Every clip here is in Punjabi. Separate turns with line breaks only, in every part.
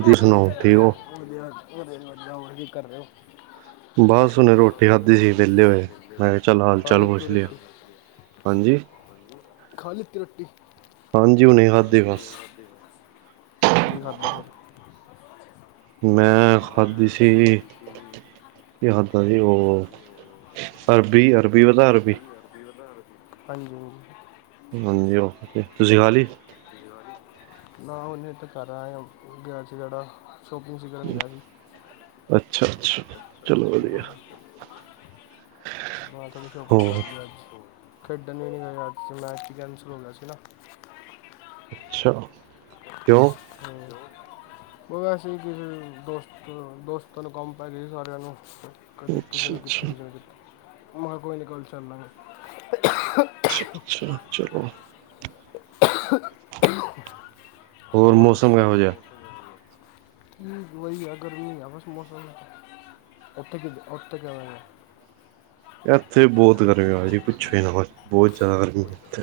ਆ
ਸੁਣਾਓ ਠੀਕ ਹੋ?
ਹੋਰ ਕੀ ਕਰ ਰਹੇ ਹੋ [unintelligible]
ਬਸ ਹੁਨੇ ਰੋਟੀ ਖਾਧੀ ਸੀ ਵੇਲੇ ਹੋਏ ਮੈਂ ਕਿਹਾ ਚੱਲ ਹਾਲ
ਖਾ
ਚਾਲ
ਲਿੱਤੀ
ਪੁੱਛ ਲੀਏ
ਰੋਟੀ
ਹਾਂਜੀ
ਖਾ ਲਿੱਤੀ ਰੋਟੀ
ਹਾਂਜੀ ਹੁਣੇ ਖਾਧੀ
[unintelligible]
ਬਸ।
ਫਿਰ
ਮੈਂ ਖਾਦੀ ਸੀ ਕੀ ਆਹਦਾ ਜੀ ਉਹ ਅਰਬੀ ਅਰਬ
ਹਾਂਜੀ ਹ
ਹਾਂਜੀ ਓਕੇ ਤੁਸੀਂ ਖਾਲੀ
ਨਾ ਉਹਨੇ ਇਥੇ ਕਰ ਆਏਆ ਗਿਆ ਸੀ ਜੇੜਾ ਸ਼ੋਪਿੰਗ ਸੀ ਕਰਨ ਗਿਆ ਸੀ
ਅੱਛਾ ਅੱਛਾ ਚਲੋ ਵਧੀਆ
ਮੈਂ ਤੁਥਾਨੂੰ ਸ਼ੋਪਿੰਗ
ਹੋਰ
ਕਰਦੀ ਅੱਜਤੇ ਖੇਡਣ ਹੀ ਨ ਹੋ ਏਆ ਅੱਜ ਮੈਚ ਹੀ ਕੈਂਸਲ ਹੋ ਗੇਆ ਸੀ ਨਾ
ਅੱਛਾ ਕਿਉਂ
[unintelligible] ਉਹ ਵੈਸੇ ਕਿਸ ਦੋਸਤ ਦੋਸਤਾਂ ਨੂੰ ਕੰਮ ਪੈ ਗਿਆ ਸੀ ਸਾਰਿਆਂ ਨੂੰ ਕਦੇ ਕਿਸੇ [unintelligible] [unintelligible]
ਅੱਛਾ
ਮੈਂ
ਅੱਛਾ
ਕਿਹਾ ਕੋਈ ਨਹੀਂ ਗੱਲ ਚੱਲ ਲਾਗੇ
ਛਾ-ਛਾ ਚਲੋ।
ਹੋਰ
ਮੌਸਮ
ਦਸੋ?
ਕਿਹੋ
ਹੋਰ
ਜਿਹਾ?
ਮੋਸਮ ਕਿਵੇਂ ਐ ਮ ਵਈ ਆ ਗਰਮੀ ਆ ਬਸ ਮੌਸਮ ਦਾ। ਉੱਥੇ [unintelligible]
ਏਥੇ ਬੋਤ ਗਰਮੀ ਵਾ ਜੀ ਪੁੱਛੋ ਈ ਨਾ ਬਸ ਬੋਤ ਜਾਦਾ ਗਰਮੀ ਆ ਏਥੇ।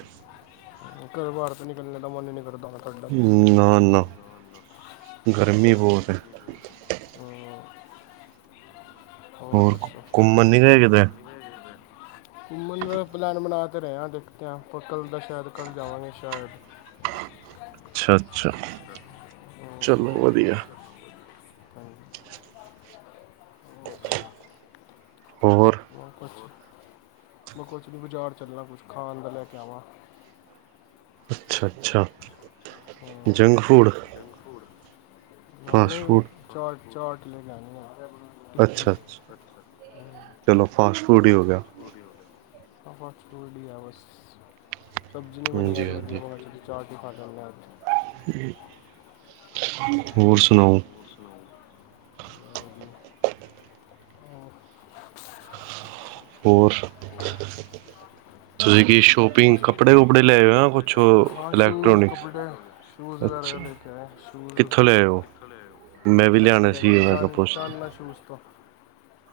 ਘਰੋਂ ਬਾਰ ਤੇ ਨਿਕਲਨੇ ਦਾ ਮਨ ਈ ਨੀ ਕਰਦਾ ਬਈ।
ਹਮ ਨਾ-ਨਾ। ਗਰਮੀ ਬੋਤ ਐ।
ਹਮ,
ਹੋਰ ਕੋ ਕੁੰਮਨ ਨੀ ਗਏ ਕਿਧਰੇ?
ਕੁੰਮਨ ਦਾ ਪਲੈਨ ਬਣਾ ਤਾ ਰੇ ਆ। ਦੇਖਤਿਆਂ ਪਰ ਕੱਲ ਦਾ ਸ਼ੈਦ ਕੱਲ ਜਾਵਾਂਗੇ ਸ਼ੈਦ।
ਅੱਛਾ -ਅੱਛਾ।
ਹਾਂਜੀ।
ਚਲੋ ਵਧੀਆ। ਹੋਰ?
ਵਾ ਪਸ ਹੋਰ। ਮੈਂ ਕੋਸ਼ ਨੀ ਬਜ਼ਾਰ ਚਲਣਾ ਕੁੱਛ ਖਾਣ ਦਾ ਲੈ ਕੇ ਆਵਾਂ।
ਅੱਛਾ-ਅੱਛਾ
ਅੱਛਾ ਹਾਂ
ਜੰਕ ਫੂਡ।
ਜੰਕ ਫੂਡ ਨਾ
ਫਾਸਟ
ਨਈ ਵੀ
ਫੂਡ
ਚਾਟ-ਚਾਟ ਲੈ ਕੇ ਆਨੀ ਐ।
ਅੱਛ-ਅੱਛ ਚਲੋ ਫਾਸਟ ਫੂਡ ਈ ਹੋਗਿਆ।
ਰੋਟੀ ਖਾਲੋ। ਫਾਸਟ ਫੂਡ ਈ ਆ ਬਸ ਸਬਜ਼ੀ ਨੀ ਬਣੀ
ਹਾਂਜੀ
ਅੱਜ ਵਧੀਆ
ਹਾਂਜੀ
ਮੈਂ ਕਿਆ ਚਲੋ ਚਾਟ ਈ ਖਾਂ ਜਾਣੇ ਆ ਅੱਜ।
ਹਮ ਹੋਰ ਸੁਣਾਓ?
ਹੋਰ ਸੁਣਾਓ? ਹਾਂ।
ਹੋਰ ਤੁਈ ਕੀ ਸ਼ੋਪ
ਕੀ-ਕੀ ਸ਼ੋਪੰਪਿੰਗ ਕਪਡ਼ੇ ਵੁਪੜ੍ਹੇ ਲਿਆਏ ਓ ਹਾਂ ਸ਼ੂਜ
ਇਲੈਕਟ੍ਰੋਨਿਕਸ
ਕੱਪੜੇ ਸ਼ੂਜ ਵਗੈਰਾ
ਅੱਛਾ
ਲੈ ਕੇ ਆਏ ਆ। ਸ਼ੂਜ਼
ਕਿੱਥੋਂ ਲਿਆਏ ਹੋ
ਕਿਥੋਂ ਲਿਆਏ
ਮੈਂ ਵੀ
ਓ? ਐਥੋਂ
ਲਿਆਣੇ
ਲੈ
ਸੀ
ਕੇ ਆਯਾ
ਮੈਂ ਕਿਹਾ ਪੁੱਛ
ਚਨ-ਚਾਨਨਾ ਸ਼ੂਜ਼ ਤੋਂ।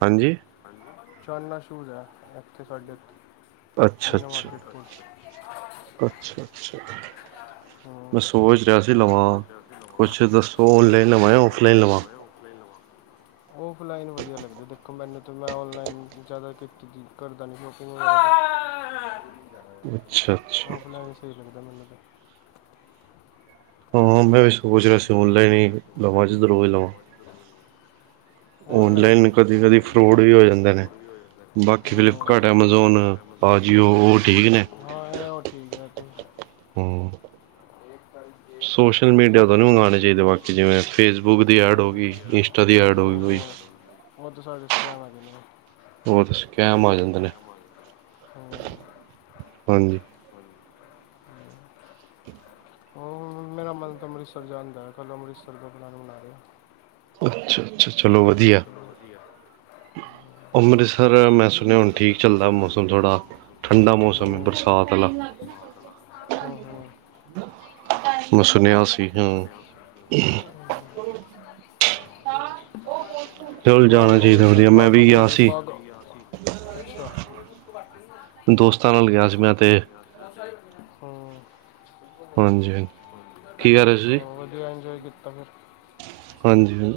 ਹਾਂਜੀ
ਚਨਨਾ ਸ਼ੂਜ਼ ਐ ਏਥੇ ਸਾਡੇ। ਮੀਨਾ
ਅੱਛ-ਅੱਛ,
ਮਾਰਕੀਟ ਕੋਲ
ਅੱਛ -ਅੱਛ।
ਹਮ।
ਮੈਂ ਸੋਚ ਰਿਆ ਸੀ ਲਵਾਂ। ਕੁੱਛ ਦੱਸੋ ਔਨਲਾਈਨ ਲਵਾਂ ਜਾਂ ਔਫਲਾਈਨ ਲਵਾਂ?
ਔਫਲਾਈਨ ਵਧੀਆ ਲਗਦੇ ਦੇਖੋ ਮੈਨੂੰ ਤੇ ਮੈਂ ਔਨਲਾਈਨ ਜਾਦਾ ਕਿਤ ਕਰਦਾ ਨੀ ਸ਼ਕ
ਅੱਛਾ
[unintelligible]
ਅੱਛਾ
ਔਫਲਾਈਨ ਸਈ ਲਗਦਾ ਮੈਨੂੰ ਤੇ।
ਹਾਂ ਮੈਂ ਵੀ ਸੋਚ ਰਿਆ ਸੀ ਔਨਲਾਈਨ ਈ ਲਵਾਂ ਜਿੱਧਰੋਂ ਵੀ ਲਵਾਂ।
ਆਨਲਾਈਨ
ਔਨਲਾਈਨ ਕਦੀ-ਕਦੀ ਫਰੋਡ ਵੀ ਹੋ ਜਾਂਦੇ ਨੇ। ਬਾਕੀ ਫਿਲਿਪ
ਹਾਂ
ਕਾਟ ਐਮਾਜ਼ੋਨ, ਆਜੀਓ ਓ ਠੀਕ ਨੇ।
ਹਾਂ ਇਹ ਉਹ ਠੀਕ ਹੈ
ਹਮ।
ਠੀਕ ਜੀ।
ਸੋਸ਼ਲ ਮੀਡੀਆ ਤਾ ਨੀ ਮੰਗਵਾਣੇ ਚਾਈਦੇ ਬਾਕੀ ਜਿਵੇਂ ਫੇਸਬੁੱਕ ਦੀ ਐਡ ਹੋਗੀ, ਇੰਸਟਾ ਦੀ ਐਡ ਹੋਗੀ ਕੋਈ
ਓ ਤਾ ਸਾਰੇ ਸਕੈਮ ਆ ਜੰਦੇ ਨੇ।
ਓ ਤੇ ਸਕੈਮ ਆ ਜਾਦੇ ਨੇ।
ਹਮ!
ਹਾਂਜੀ!
ਮ ਮੇਰਾ ਮਨ ਤਾਂ ਅੰਮ੍ਰਿਤਸਰ ਜਾਣਦਾ ਐ। ਕੱਲ੍ਹ ਅੰਮ੍ਰਿਤਸਰ ਦਾ ਪਲੈਨ ਬਣਾ ਰੇ ਆ।
ਅੱਛ-ਅੱਛ ਚਲੋ ਵਧਿਐ।
ਚਲੋ
ਅੰਮ੍ਰਿਤਸਰ ਮੈਂ ਸੁਣਿਆ ਹੁਣ ਠੀਕ ਚਲਦਾ
ਠੀਕ
ਮੌਸਮ ਥੋੜਾ
ਚੱਲ
ਠੰਡਾ ਮੌਸਮ ਏ ਬਰਸਾਤ ਅਲਾ।
ਹਮ-ਹਮ!
ਮੈਂ ਸੁਣਿਆ ਸੀ
ਮੈਂ
ਹਮ।
ਸੁਣਿਆ ਸੀ
ਚੱਲ ਜਾਣਾ
ਉਹ
ਚਾਹੀਦਾ
ਅੰਮ੍ਰਿਤਸਰ
ਵਧੀਆ ਮੈਂ
ਬਾਗਾ
ਵੀ ਗਿਆ
ਬੋਡਰ
ਸੀ
ਬਾਗਾ ਅੱਛਾ
ਦੋਸਤਾਂ ਨਾਲ ਗਿਆ ਸੀ ਮੈਂ
ਦੋਸਤਾਂ ਨਾਲ
ਤੇ
ਗਿਆ ਸੀ। ਹਮ।
ਹਾਂਜੀ ਹਾਂਜੀ। ਕੀ ਕਹਿ ਰਹੇ ਸੀ ਜੀ
ਹੋਰ ਵਧੀਆ ਇੰਜੋਏ ਕੀਤਾ ਫਿਰ।
ਹਾਂਜੀ।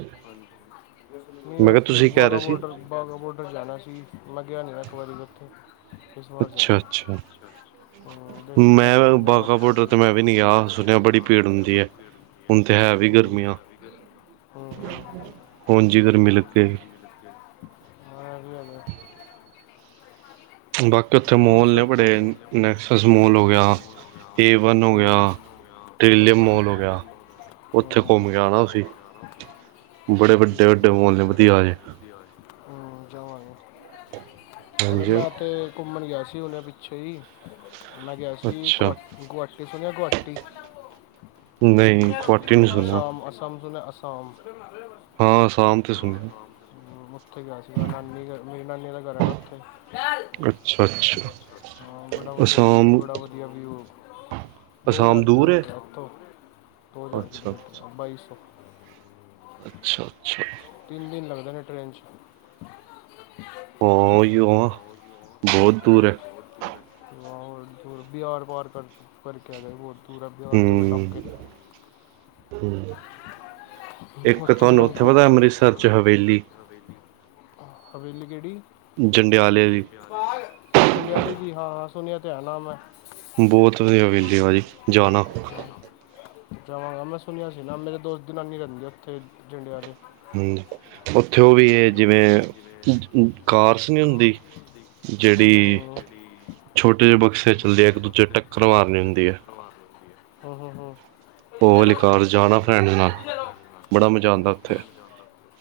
ਨਹੀਂ
ਮੈਂ ਕਿਹਾ
ਉੱਥੇ
ਤੁਸੀਂ ਕਹਿ
ਵਾਹਗਾ
ਰਹੇ ਸੀ
ਬੋਡਰ ਵਾਹਗਾ ਬੋਡਰ ਜਾਣਾ ਸੀ ਲੱਗਿਆ ਨਹੀਂ ਇੱਕ ਵਾਰੀ ਉੱਥੇ। ਵਾਰ ਜਾ
ਅੱਛਾ ਅੱਛਾ
ਦੇਖ ਕੇ ਆਂ
ਮੈਂ
ਨੇ
ਬਾਗਾ
ਵਕਥ
ਬੋਡਰ ਤੇ
ਕੋ [unintelligible]
ਮੈਂ ਵੀ ਨਹੀਂ ਗਿਆ ਸੁਣਿਆ ਬੜੀ ਭੀੜ ਹੁੰਦੀ ਹੈ ਹੁਣ ਤੇ ਹੈ ਵੀ
ਹਮ,
ਗਰਮੀਆਂ।
ਹਮ,
ਹੁਣ ਜਿ ਫੇਰ ਮਿਲ ਕੇ [unintelligible]
ਿਆ [unintelligible] ਹਾਂਧ ਲ [unintelligible]
ਬਾਕੀ ਉੱਥੇ ਮੋਲ ਨੇ
ਅੰਮ੍ਰਿਤਸਰ
ਬੜੇ
ਤਾਂ ਮੋਲ ਨੇ ਬੜੇ
ਨੈਕਸਸ ਮੋਲ ਹੋ ਗਿਆ।
ਹੋ ਗਿਆ
ਏਵਨ ਹੋ
ਹਮ,
ਗਿਆ
ਇਹ ਹਮ, ਹੋ ਗਿਆ ਹਮ,
ਟ੍ਰਲੀਅਮ ਮੋਲ ਹੋ
ਹਮ,
ਗਿਆ ਉੱਥੇ ਘੁੰਮ
ਹਮ,
ਕੇ
ਬੱਚੇ
ਆਨਾ
ਕੋਲ
ਸੀ।
ਗਿਆ ਨਾ
ਬੜੇ
ਠੀਕ
ਵੱਡੇ ਵੱਡੇ
ਬੜੇ
ਮਾਲ ਨੇ
ਵੱਡੇ
ਵਧੀਆ ਵਾਲੇ।
ਹਮ ਜਾਵਾਂਗੇ। ਅਰੇ
ਹਾਂਜੀ
ਮੈਂ ਤੇ ਘੁੰਮਣ ਗਿਆ ਸੀ ਹੁਣੇ ਪਿੱਛੇ ਹੀ ਮੈਂ ਗਿਆ ਸੀ
ਅੱਛਾ
ਗੁਹਾਟੀ। ਗੁਹਾਟੀ ਸੁਣਿਆ ਗੁਹਾਟੀ
ਨਹੀਂ ਗੁਹਾਟੀ ਨਹੀਂ ਸੁਣਿਆ
ਅਸਾਮ ਅਸਾਮ ਸੁਣਿਆ ਅਸਾਮ
ਹਾਂ ਅਸਾਮ ਤੇ
ਹਾਂ
ਸੁਣਿਆ
ਸ਼ਾਮ ਤੇ ਸੁਣਿਆ। ਉੱਥੇ ਗਿਆ ਸੀ ਮੈਂ ਨਾਨੀ ਮੇਰੀ ਨਾਨੀ ਦਾ ਘਰ ਹੈ ਨਾ ਉੱਥੇ।
ਅੱਛਾ, ਅੱਛਾ।
ਹਾਂ ਬੜਾ ਵਧੀਆ ਵੀ
ਅਸਾਮ
ਬੜਾ ਵਧੀਆ ਵਿਊ ਦੋ
ਅਸਾਮ
ਹਜ਼ਾਰ
ਦੂਰ ਹੈ
ਕਿਲੋਮੀਟਰ ਉੱਥੋਂ ਦੋ ਹਜ਼ਾਰ
ਅੱਛਾ ਅੱਛਾ
ਕਿਲੋਮੀਟਰ ਬਾਈ ਸੋ
ਅੱਛਾ- ਅੱਛਾ
ਤਿੰਨ ਦਿਨ ਲੱਗਦੇ ਨੇ ਟ੍ਰੇਨ 'ਚ
ਹਾਂ ਅਹੀ ਬਹੁਤ ਦੂਰ ਹੈ
ਬਹੁਤ ਦੂਰ ਐ ਹਾਂਦੂਰ ਬਿਹਾਰ ਪਾਰ ਕਰ ਕਰਕੇ, ਬਹੁਤ ਦੂਰ ਹੈ ਬਿਹਾਰ ਤੋਂ ਵੀ ਟੱਪ ਕੇ
ਹਮ
ਉੱਥੋ ਫਿਰ ਹਮ ਕੋ ਰਹਿਣ ਦਿੱਤਾ
ਹਵੇਲੀ
ਸਾਦੇ ਜੀ ਹਵੇਲੀ ਕਿਹੜੀ
ਜੰਡਿਆਲੇ ਦੀ
ਜੰਡ ਜੰਡਿਆਲੇ ਦੀ ਹਾਂ ਸੁਣਿਆ ਤੇ ਹੈ ਨਾਮ ਹੈ
ਬਹੁਤ ਵਧੀਆ ਹਵੇਲੀ ਵਾਲੀ ਜਾਣਾ
ਜਾਵਾਂਗਾ ਮੈਂ ਸੁਣਿਆ ਸੀ ਨਾ ਮੇਰੇ ਦੋਸਤ ਦੀ ਨਾਨੀ ਰਹਿੰਦੀ ਉੱਥੇ ਜੰਡਿਆਲੇ
ਹਮ ਉੱਥੇ ਉਹ ਵੀ ਇਹ ਜਿਵੇਂ ਕਾਰਸ ਨੀ ਹੁੰਦੀ
ਹੂੰ ਹੂੰ ਹੂੰ
ਜਿਹੜੀ
ਹੂੰ
ਛੋਟੇ ਜਿਹੇ ਬਕਸੇ 'ਚ ਲੇਕ ਦੂਜੇ ਟੱਕਰ ਮਾਰ ਲੈਂਦੀ ਹੈ
ਨਵਾਦੋ ਹ ਹ
ਉਹ ਆਲੀ ਕਾਰ ਜਾਣਾ ਫਰੈਂਡ ਨਾਲ
ਉਹਦੀ ਦੇ ਰੋ
ਬੜਾ ਮਜ਼ਾ ਆਉਂਦਾ ਉੱਥੇ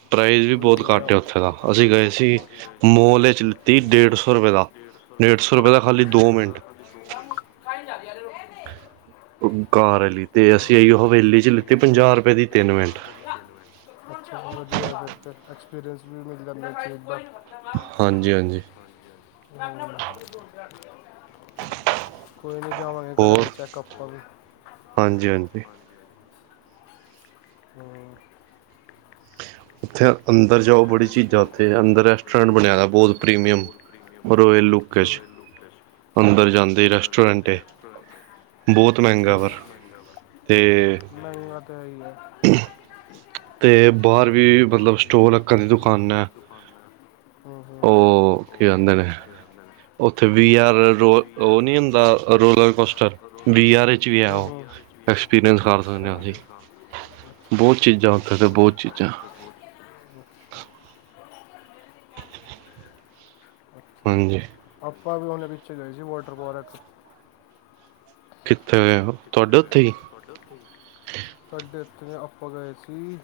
ਪ੍ਰਾਈਜ਼ ਵੀ
ਕੋਈ
ਬਹੁਤ
ਨਹੀਂ
ਘੱਟ ਹੈ
ਜਾਵਾਂ
ਉੱਥੇ ਦਾ
ਘੱਟ ਹੈ
ਅਸੀਂ ਗਏ
ਉੱਥੇ
ਸੀ
ਦਾ ਅਸੀਂ ਗਏ
ਮੋਲ ਵਿੱਚ
ਸੀ
ਤੇ
ਮੋਲ
ਡੇਢ
ਵਿੱਚ
ਸੌ ਰੁਪਏ ਦਾ ਡੇਢ ਸੌ ਰੁਪਏ ਦਾ ਖਾਲੀ ਦੋ ਮਿੰਟ
ਸਾਡੇ ਕੋਲੋਂ [unintelligible] ਆਹ ਲਿਆ ਦੇ ਆ ਰੋਟੀ ਰਹਿਣ ਦੇ
ਉਹ ਕਾਰ ਵਾਲੀ ਤੇ ਅਸੀਂ ਹਵੇਲੀ 'ਚ
ਇਹ
ਲਿੱਤੀ
ਹੋਰ
ਪੰਜਾਹ ਰੁਪਏ ਦੀ ਤਿੰਨ ਮਿੰਟ
ਰੁਪਏ ਦੀ ਸੇਲ ਹੋਈ। ਅੱਛਾ ਵਧੀਆ ਫੇਰ ਤੇ ਐਕਸਪੀਰੀਅੰਸ ਵੀ ਮਿਲ ਜਾਂਦਾ ਨਵੀਂ ਚੀਜ਼ ਦਾ
ਹਾਂਜੀ ਹਾਂਜੀ
ਹਮ ਕੋਈ ਨੀ ਜਾਵਾਂਗੇ
ਹੋਰ
ਕਰਾਂਗੇ ਚੈੱਕ ਆਪਾਂ ਵੀ
ਹਾਂਜੀ- ਹਾਂਜੀ
ਹਾਂ
[inaudible] ਉੱਥੇ
ਇਹ
ਅੰਦਰ ਜਾਓ
ਅੱਛਾ
ਬੜੀ
ਜੀ,
ਚੀਜ਼ਾਂ ਉੱਥੇ ਅੰਦਰ ਰੈਸਟੋਰੈਂਟ ਬਣਿਆ ਬਹੁਤ ਪ੍ਰੀਮੀਅਮ ਰੋਇਲ ਲੁੱਕ
ਉਹੀ
ਚ
ਲੁਕ ਐ
ਅੰਦਰ ਜਾਂਦੇ ਰੈਸਟੋਰੈਂਟ ਏ
ਪਨਖੇ
ਬਹੁਤ ਮਹਿੰਗਾ ਬਾ ਤੇ
ਮਹਿੰਗਾ ਤੇ ਹੈਹੀ ਹੈ
ਤੇ ਬਾਹਰ ਵੀ ਮਤਲਬ ਸਟੋਲ ਅੱਕਾਂ ਦੀ ਦੁਕਾਨਾਂ ਹੈ
ਹੂੰ ਹੂੰ
ਉਹ ਹੋ ਕੇ ਆਉਂਦੇ
ਉਹ
ਨੇ
ਕੀ ਨਾਮ ਹੈ
ਉੱਥੇ ਵੀ ਹਾਰ ਰੋ ਉਹ ਨਹੀ ਹੁੰਦਾ
ਰੋਡ
ਰੋਲਰ ਕੋਸਟਲ
ਰੋਲਰ
ਵੀ ਹਾਰ
ਕੋਸਟਰ
ਵਿੱਚ ਵੀ ਹੈ
ਹੂੰ
ਉਹ
ਹੂੰ। ਯਾਰ ਇਹ ਵੀ ਹੈ
ਐਕਸਪੀਰੀਅੰਸ ਕਰ
ਅੱਛਾ
ਸਕਦੇ ਅਸੀਂ
ਐਕਸਪੀਰੀਅੰਸ ਆ ਗਿਆ ਅੱਛਾ
ਬਹੁਤ
ਅੱਛਾ
ਚੀਜ਼ਾਂ ਉੱਥੇ ਤੇ
ਬਹੁਤ ਚੀਜ਼ਾ
ਚੀਜ਼ਾਂ
ਬਹੁ ਚ ਹ
ਹਾਂਜੀ
ਆਪਾਂ ਵੀ ਉਹਨਾਂ ਵਿੱਚੋਂ ਰਹਿ ਜੂ ਵੋਟਰ ਪਾਰਕ
ਕਿੱਥੇ ਹੈ ਉਹ
ਹਮ ਤੁਹਾਡੇ ਉੱਥੇ ਹੀ ਤੁਹਾਡੇ ਉੱਥੇ ਆਪਾਂ ਗਏ ਸੀ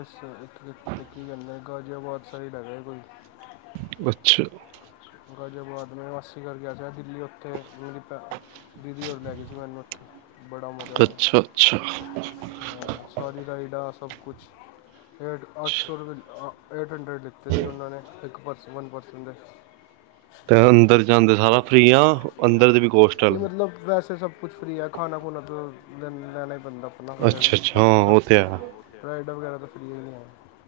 ਇਸ [unintelligible] ਕੀ ਗਲ ਐ ਗਾਜ਼ਿਆਆਬਾਦ ਸਾਈਡ ਹੈਗਾ ਹੈ ਕੋਈ। ਹਹਛਾ [unintelligible]
ਅੱਛਾ।
ਗਾਜਿਆਬਾਦ ਮੇਂ ਮਾਸੀ ਘਰ ਗਿਆ ਥਾ ਦਿਲੀਂ ੳਥੇ ਮੇ- ਦੀਦੀ ਹੋਰ ਮੈ ਗਏ ਸੀ ਸਾਨੂੰ ਉੱਥੇ ਬੜਾ ਮਜ਼ਾ ਆਇਆ,
ਅੱਛਾ
ਅ
ਅੱਛਾ
ਜਾ। ਹਾਂ ਸਾਰੀ ਰਾਈਡਾ ਸਭ ਕੁਛ, ਸਿਰਫ ਅੱਠ ਸੌ ਰੁਪਏ ਲਿ ਆ। ਏਟ ਹੰਡਰਡ ਲਿੱਤੇ ਸੀ ਉਹਨਾਂ ਨੇ ਇੱਕ ਪਰਸਨਲ ਪਰਸਨ ਦੇ‌।
ਤੇ ਅੰਦਰ ਜਾਂਦੇ ਸਾਰਾ ਫ੍ਰਰੀ ਆ ਅੰਦਰ ਦੇ ਵੀ ਕੋਸਟ ਆ
ਕੀ ਮਤਲਬ, ਵੈਸੇ ਸਭ ਕੁਛ ਫਰੀ ਹੈ ਖਾਣਾ- ਖੁਣਾ ਤਾਂ ਲ ਲੈਣਾ ਹੀ ਪੈਂਦਾ ਆਪਣਾ ਪੈਸੇਆਂ ਦਾ
ਅੱਛਾ ਅੱਛਾ
ਬਾਕੀ
ਹਾਂ
ਸਭ,
ਉਹ ਤੇ ਹੈ
ਰਾਈਡ ਵਗੈਰਾ ਤਾਂ ਫਰੀ ਹੈ ਆ।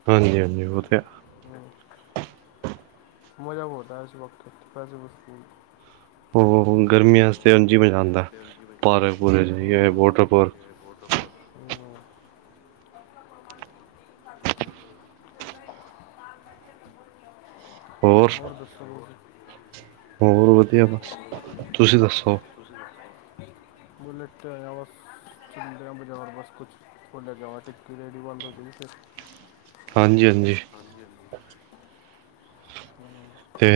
ਹਾਂਜੀ- ਹਾਂਜੀ ਉਹ ਤੇ,
ਮਜ਼ਾ ਬੋਤ ਆਇਆ ਸੀ ਇਸ ਵਕਤ ਪੈਸੇ ਪੂ-
ਹੂੰ-ਹੂੰ ਗਰਮੀਆਂ ਆਸਤੇ ਉਝ ਮਜ਼ਾ ਆਂਦਾ ਪਾਰਕ ਪੂਰਕ ਜਾਇਏ ਵੋਟਰ ਪੋਕ
ਹੂੰ ਹਾਂ ਹੋਰ ਦਸੋ ਤੁਸੀਂ?
ਹੋਰ ਵਧੀਆ ਬਸ, ਤੁਸੀਂ ਦੱਸੋ?
ਮੈਂ ਲੇਟਿਆ ਹੈਆ ਬਸ ' ਆਆ ਬਜਾਰ ਬਸ ਕੁਛ, ਫੁੱਲ ਲੈ ਕੇ ਆਵਾਂ ਤੇ [unintelligible]
ਹਾਂਜੀ- ਹਾਂਜੀ। ਤੇ।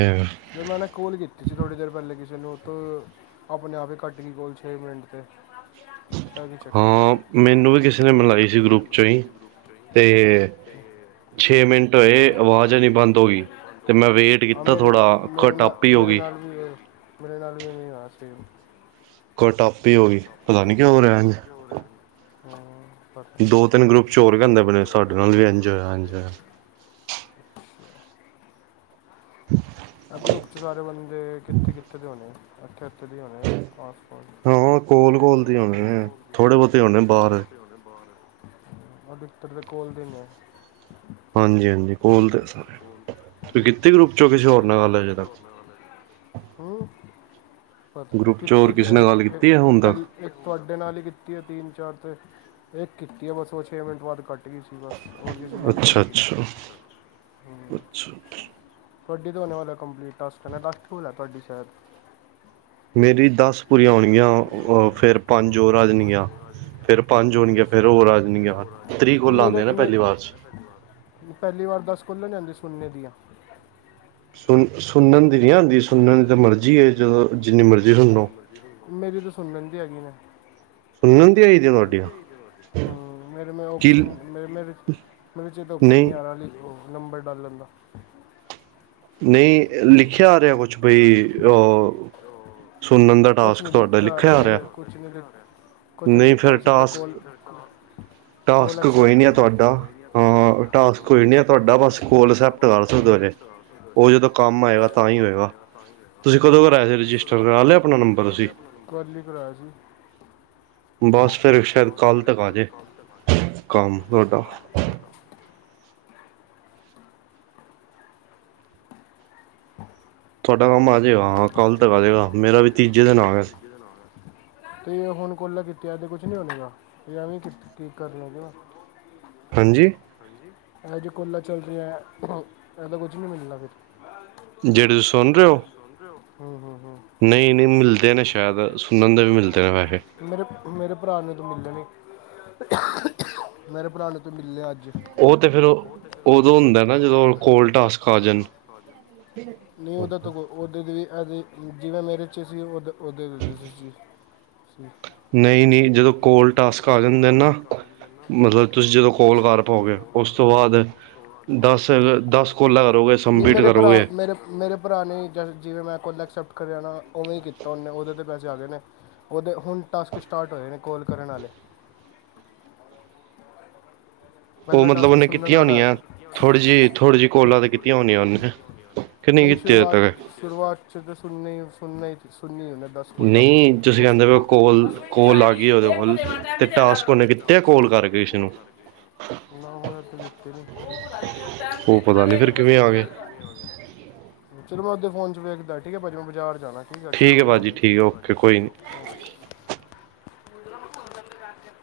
ਜਦ ਮੈਂ ਨਾ ਕੋਲ ਕੀਤੀ ਸੀ ਥੋੜੀ ਦੇਰ ਪਹਿਲੇ ਕਿਸੇ ਨੂੰ ਉਹ ਤੋ, ਆਪਣੇ ਆਪ ਈ ਕੱਟ ਗੀ ਕੋਲ ਛੇ ਮਿੰਟ ਤੇ। ਇਹ ਕੀ ਚੱਕਰ
ਹਾਂ
ਹੋਇਆ
ਮੈਨੂੰ ਵੀ ਕਿਸ- ਨੇ
ਹਾਂ ਮੇਰੀ
ਮਿਲਾਈ ਸੀ ਗਰੁੱਪ ਚੋਂ ਹੀ, ਤੇ ਛੇ ਮਿੰਟ- ਏ
ਮਿੰਟ
ਆਵਾਜ਼ ਆਨੀ
ਹੋਏ
ਬੰਦ ਹੋ ਗਈ
ਆਵਾਜ਼ ਨਹੀਂ ਬੰਦ
ਤੇ
ਹੋਈ
ਮੈਂ ਵੇਟ ਕੀਤਾ ਥੋੜਾ ਕੱਟੱ ਆਪੇ ਹੀ ਹੋ ਗਈ।
ਕੀ ਕਿਹ ਰੇ- ਮੇਰੇ ਨਾਲ ਵੀ ਐਵੇਂ ਈ ਹੋਇਆ ਸੈਮ।
ਕੋ ਕੱਟ ਆਪੇ ਈ ਹੋ ਗਈ, ਪਤਾ ਨੀ ਕਿਉਂ ਹੋ ਰਿਹਾ ਏਂਝ।
ਹਾਂ ਪਤਾ
ਦੋ- ਤਿੰਨ
ਨਹੀਂ
ਗਰੁੱਪ ਚ ਹੋਰ ਵੀ ਹਦੇ ਬਣੇ ਸਾਡੇ ਨਾਲ ਵੀ ਇੰਜ ਹੋਇਆ- ਇਹ ਇੰਜ ਹੋਇਆ। [inaudible]
ਏ ਗਰੁੱਪ ਚ ਸਾਰੇ ਬੰਦੇ ਕਿੱਥੇ- ਕਿੱਥੇ ਦੇ ਹੋਣੇ, ਇੱਥੇ ਓਥੇ ਦੇ ਈ ਹੋਣੇ ਐ ਆਸਪਾਸ।
ਹਾਂ ਕੋਲ- ਕੋਲ ਦੇ ਈ ਹੋਣੇ ਨੇ ਥੋੜੇ ਬੋਤੇ ਹੋਣੇ ਨੇ ਬਾਹਰ।
ਦੇ ਹੁਣਗੇ ਬਾਹਰ। ਉਹ ਡਿੱਤਰ ਦੇ ਕੋਲ ਦੇ ਨੇ।
ਹਾਂਜੀ- ਹਾਂਜੀ ਕੋਲ ਦੇ ਸਾਰੇ, ਤੁ ਕਿੱਤੀ ਗਰੁੱਪ ਚੋਂ ਕਿਸੇ ਹੋਰ ਨਾਲ ਗੱਲ ਅਜੇ ਤੱਕ।
ਨਾਲ ਹੈ। ਹੂੰ
ਗਰੁੱਪ ਚ ਹੋਰ
ਕੀਤੀ ਤੇ
ਕਿਸੇ
ਐ ਇਕ
ਗੱਲ
ਨਾਲ
ਕੀਤੀ ਹੈ ਹੁਣ
ਪਰ
ਤੱਕ
ਈ ਇੱਕ ਤੁਹਾਡੇ ਨਾਲ ਹੀ ਕੀਤੀ ਹੈ ਤਿੰਨ- ਚਾਰ ਤੇ, ਇੱਕ ਕੀਤੀ ਹੈ ਬਸ ਉਹ ਛੇ ਮਿੰਟ ਬਾਅਦ ਕੱਟ ਸੀ ਬਸ ਹੋਰ ਕਿਸੇ ਨਾਲ ਤੇ
ਅੱਛਾ
ਕੀਤੀ ਨੀ।
ਅੱਛਾ ਅੱਛਾ ਜੀ।
ਤੁਹਾਡੀ ਤੋਂ ਹੋਣ ਵਾਲੇ ਕੰਪਲੀਟ ਟਾਸਕ ਹਨਾ, ਦੱਸ ਕੋਲਾ ਹੈ ਤੁਹਾਡੀ ਸ਼ਾਇਦ?
ਮੇਰੀ ਦੱਸ ਪੁਰੀਆਂ ਹੋਣਗੀਆਂ,
ਦਸ
ਫੇਰ
ਕੁ-
ਪੰਜ
ਔਰ
ਉਰ ਆ
ਫਿਰ ਪੰਜ
ਜਣਗੀਆਂ। ਫੇਰ ਪੰਜ ਹੋਣਗੀਆਂ ਫੇਰ ਹੋਰ ਆ ਜਾਣਗੀਆਂ ਤੇਰੀਕ ਕੋਲਾ ਆਂਦੀਆਂ ਨਾ ਪਹਿਲੀ ਵਾਰ ਚ।
ਪਹਿਲੀ ਵਾਰ ਦੱਸ ਕੋਲਾ ਈ ਆਂਦੀਆਂ ਸੁਣਨ ਦੀਆਂ।
ਸੁਣਨ ਦੀ ਨਹੀਂ ਆਉਂਦੀ ਸੁਣਨ ਦੀ ਤਾਂ ਮਰਜ਼ੀ ਹੈ ਜਦੋਂ ਜਿੰਨੀ ਮਰਜ਼ੀ ਸੁਣ ਲੋ।
ਮੇਰੀ ਤੇ ਸੁਣ ਲੈਂਦੀ ਹੈਗੀ ਨੇ।
ਸੁਣਨ ਦੀ ਆਈ ਦੀ ਤੁਹਾਡੀਆਂ
ਹਾਂ, ਮੇਰੇ ਮੈਂ
ਕਿ
ਔਪਸ਼ਨ ਮੇਰੇ-ਮੇਰੇ ਮੇਰੇ 'ਚ ਇਹਦਾ ਓਪਸ਼ਨ
ਨਹੀਂ
ਨ੍ਹੀਂ ਆ ਰਹਾ, ਨੀ ਉਹ ਨੰਬਰ ਡਾਲਨ ਦਾ
ਨਹੀਂ ਲਿਖਿਆ ਆ ਰਿਹਾ ਕੁਛ, ਬਈ ਅ ਸੁਣਨ ਦਾ ਟਾਸਕ ਤੁਹਾਡਾ ਲਿਖਿਆ ਆ ਰਿਹਾ।
ਕੁਛ ਨੀ ਦਿਖਾ ਰਿਆ। ਕੁਛ ਨ
ਨਹੀਂ ਫਿਰ
ਲਿਖਿਆ ਸਿੱਧਾ ਕੋਲ
ਟਾਸਕ
ਕੋਲ਼
ਟਾਸਕ
ਐਕਸਪਟ
ਨਹੀਂ ਆ
ਕਰੋ। ਕੋਈ
ਤੁਹਾਡਾ
ਨ
ਹਾਂ ਟਾਸਕ ਕੋਈ ਨਹੀਂ ਆ
ਤੁਹਾਡਾ
ਤੁਹਾਡਾ
ਕੋਈ
ਬਸ
ਨ
ਕੋਲ
ਤੁਹਾਡਾ
ਅਸੈਪਟ ਕਰ
ਕੋਲ
ਸਕਦੇ ਹੋ ਜੇ
ਐਕਸਪਟ
ਉਹ ਜਦੋਂ ਕੰਮ ਆਏਗਾ ਤਾਂ ਹੀ ਹੋਏਗਾ। ਤੁਸੀਂ ਕਦੋਂ ਕਰਾਇਆ ਸੀ, ਰਜਿਸਟਰ ਕਰਾ ਲਿਆ ਆਪਣਾ ਨੰਬਰ ਤੁਸੀਂ।
ਕੱਲ੍ਹ ਈ ਕਰਾਇਆ ਸੀ।
ਬਸ ਫੇਰ ਸ਼ਾਇਦ, ਕੱਲ੍ਹ ਤੱਕ ਆਜੇ, ਕੰਮ ਤੁਹਾਡਾ। ਤੁਹਾਡਾ ਕੰਮ ਆਜੇਗਾ। ਹਾਂ, ਕੱਲ੍ਹ ਤੱਕ ਆਜੇਗਾ। ਮੇਰਾ ਵੀ ਤੀਜੇ ਦਿਨ ਆ ਗਿਆ ਸੀ।
ਕੀਦੇ ਨਾਮ ਐ। ਤੇ ਹੁਣ ਕੋਲ਼ਾ ਕੀਤੀਆਂ ਐਦਾ ਕੁਛ ਨੀ ਹੋਣੇਗਾ। ਤੇ ਐਵੇਂ ਕੀ ਕਰ ਰਿਹਾਗੇ।
ਹਾਂਜੀ।
ਆ ਜੇ ਕੋਲਾਂ ਚੱਲਦੀਆਂ, ਇਹਦਾ ਕੁਝ ਨੀ ਮਿਲਣਾ ਫਿਰ।
ਜਿਹੜੇ ਤੁਸੀਂ ਸੁਣ ਰਹੇ ਓ?
ਹੂੰ-ਹੂੰ-ਹੁੰ।
ਨਹੀਂ-ਨਹੀਂ, ਮਿਲਦੇ ਨੇ ਸ਼ਾਇਦ, ਸੁਣਨ ਦੇ ਵੀ ਮਿਲਦੇ ਨੇ ਵੈਹੇ।
ਮੇਰੇ-ਮੇਰੇ ਭਰਾ ਨੂੰ ਤੇ ਮਿਲਦੇ ਨੇ। ਮੇਰੇ ਭਰਾ ਨੂੰ ਤੋਂ ਮਿਲ਼ੇ ਅੱਜ।
ਉਹ ਤੇ ਫੇਰ, ਉਦੋਂ ਹੁੰਦਾ ਨਾ, ਜਦੋਂ ਕੋਲ਼ ਟਾਸਕ ਆ ਜਾਣ।
ਨੂ ਉਹਦਾ ਤਾ ਕੋਈ। ਉਦਾਂ ਵੀ ਅਜੇ, ਜਿਵੇਂ ਮੇਰੇ 'ਚ ਸੀ। ਉਦਾ-ਉਦੇ 'ਚ ਵੀ ਸੀ, ਜੀ।
ਨਹੀਂ-ਨਹੀਂ ਜਦੋਂ ਕੋਲ਼ ਟਾਸਕ ਆ ਜਾਂਦੇ ਨਾ ਮਤਲਬ, ਤੁਸੀਂ ਜਦੋਂ ਕੋਲ਼ ਕਰ ਪਾਓਗੇ। ਉਸ ਤੋਂ ਬਾਅਦ ਦਸ ਦਸ ਕੋਲਾਂ ਕਰੋਗੇ
ਨਹੀਂ
ਸਬਮਿਟ
ਮੇਰੇ ਭਰਾ,
ਕਰੋਗੇ
ਮੇਰੇ-ਮੇਰੇ ਭਰਾ ਨੇ, ਜਿਵੇਂ ਮੈਂ ਕੋਲ਼ਾ ਐਕਸੈਪਟ ਕਰ ਰਿਹਾ ਨਾ। ਉਵੇਂ ਈ ਕੀਤਾ ਉਹਨੇ। ਉਹਦੇ ਤੇ ਪੈਸੇ ਆਗੇ ਨੇ। ਉਹਦੇ ਹੁਣ ਟਾਸਕ ਸਟਾਟ ਹੋਏ ਨੇ, ਕੋਲ਼ ਕਰਨ ਆਲੇ।
ਉਹ
ਪਹਿਲਾ
ਮਤਲਬ
ਟਾਸਕ
ਉਹਨੇ
ਸੁਣਨ
ਕੀਤੀਆਂ
ਵਾਲਾ ਆਇਆ
ਹੋਣੀਆਂ।
ਸੀ
ਥੋੜੀ ਜਿਹੀ, ਥੋੜੀ ਜਿਹੀ ਕੋਲਾਂ ਤੇ ਕੀਤੀਆਂ ਹੋਣੀਆਂ ਉਹਨੇ? ਕਿੰਨੇ
ਨਹੀਂ
ਕੀਤੇ ਅੱਜ
ਸ਼ੁਰੂਆਤ
ਤੱਕ?
ਸ਼ੁਰੂਆਤ 'ਚ ਤੇ ਸੁਣਨੇ-ਸੁਣਨਾ-ਸੁਣਨੇ ਹੁੰਦਾ, ਦਸ ਕੋਲ਼ਾ।
ਨਹੀਂ ਤੁਸੀਂ
ਉਸ
ਕਹਿੰਦੇ
ਤੋਂ
ਪਏ
[unintelligible]
ਕੋਲ
ਕਰਕੇ
ਕੋਲ ਆ ਗਈ ਉਹਦੇ ਕੋਲ ਤੇ ਟਾਸਕ ਉਹਨੇ ਕੀਤੇ ਕੋਲ ਕਰਕੇ ਕਿਸੇ ਨੂੰ
ਨਾ ਹੋਏਗਾ। [unintelligible]
ਉਹ ਪਤਾ ਨੀ ਫਿਰ ਕਿਵੇਂ ਆ ਗਏ
ਚਲੋ, ਮੈਂ ਓਦੇ ਫ਼ੋਨ 'ਚ ਵੇਖਦਾ, ਠੀਕ ਐ ਭਾਜੀ। ਮੈਂ ਬਾਜ਼ਾਰ ਜਾਣਾ। ਠੀਕ ਆ ਟਾਈਮ
ਹੈ
ਵੀ ਹੋ
ਭਾਜੀ
ਗਿਆ। ਠੀਕ
ਹੈ
ਏ
ਓਕੇ
ਭਾਜੀ, ਠੀਕ
ਕੋਈ
ਆ
ਨੀ
ਓਕੇ ਜੀ।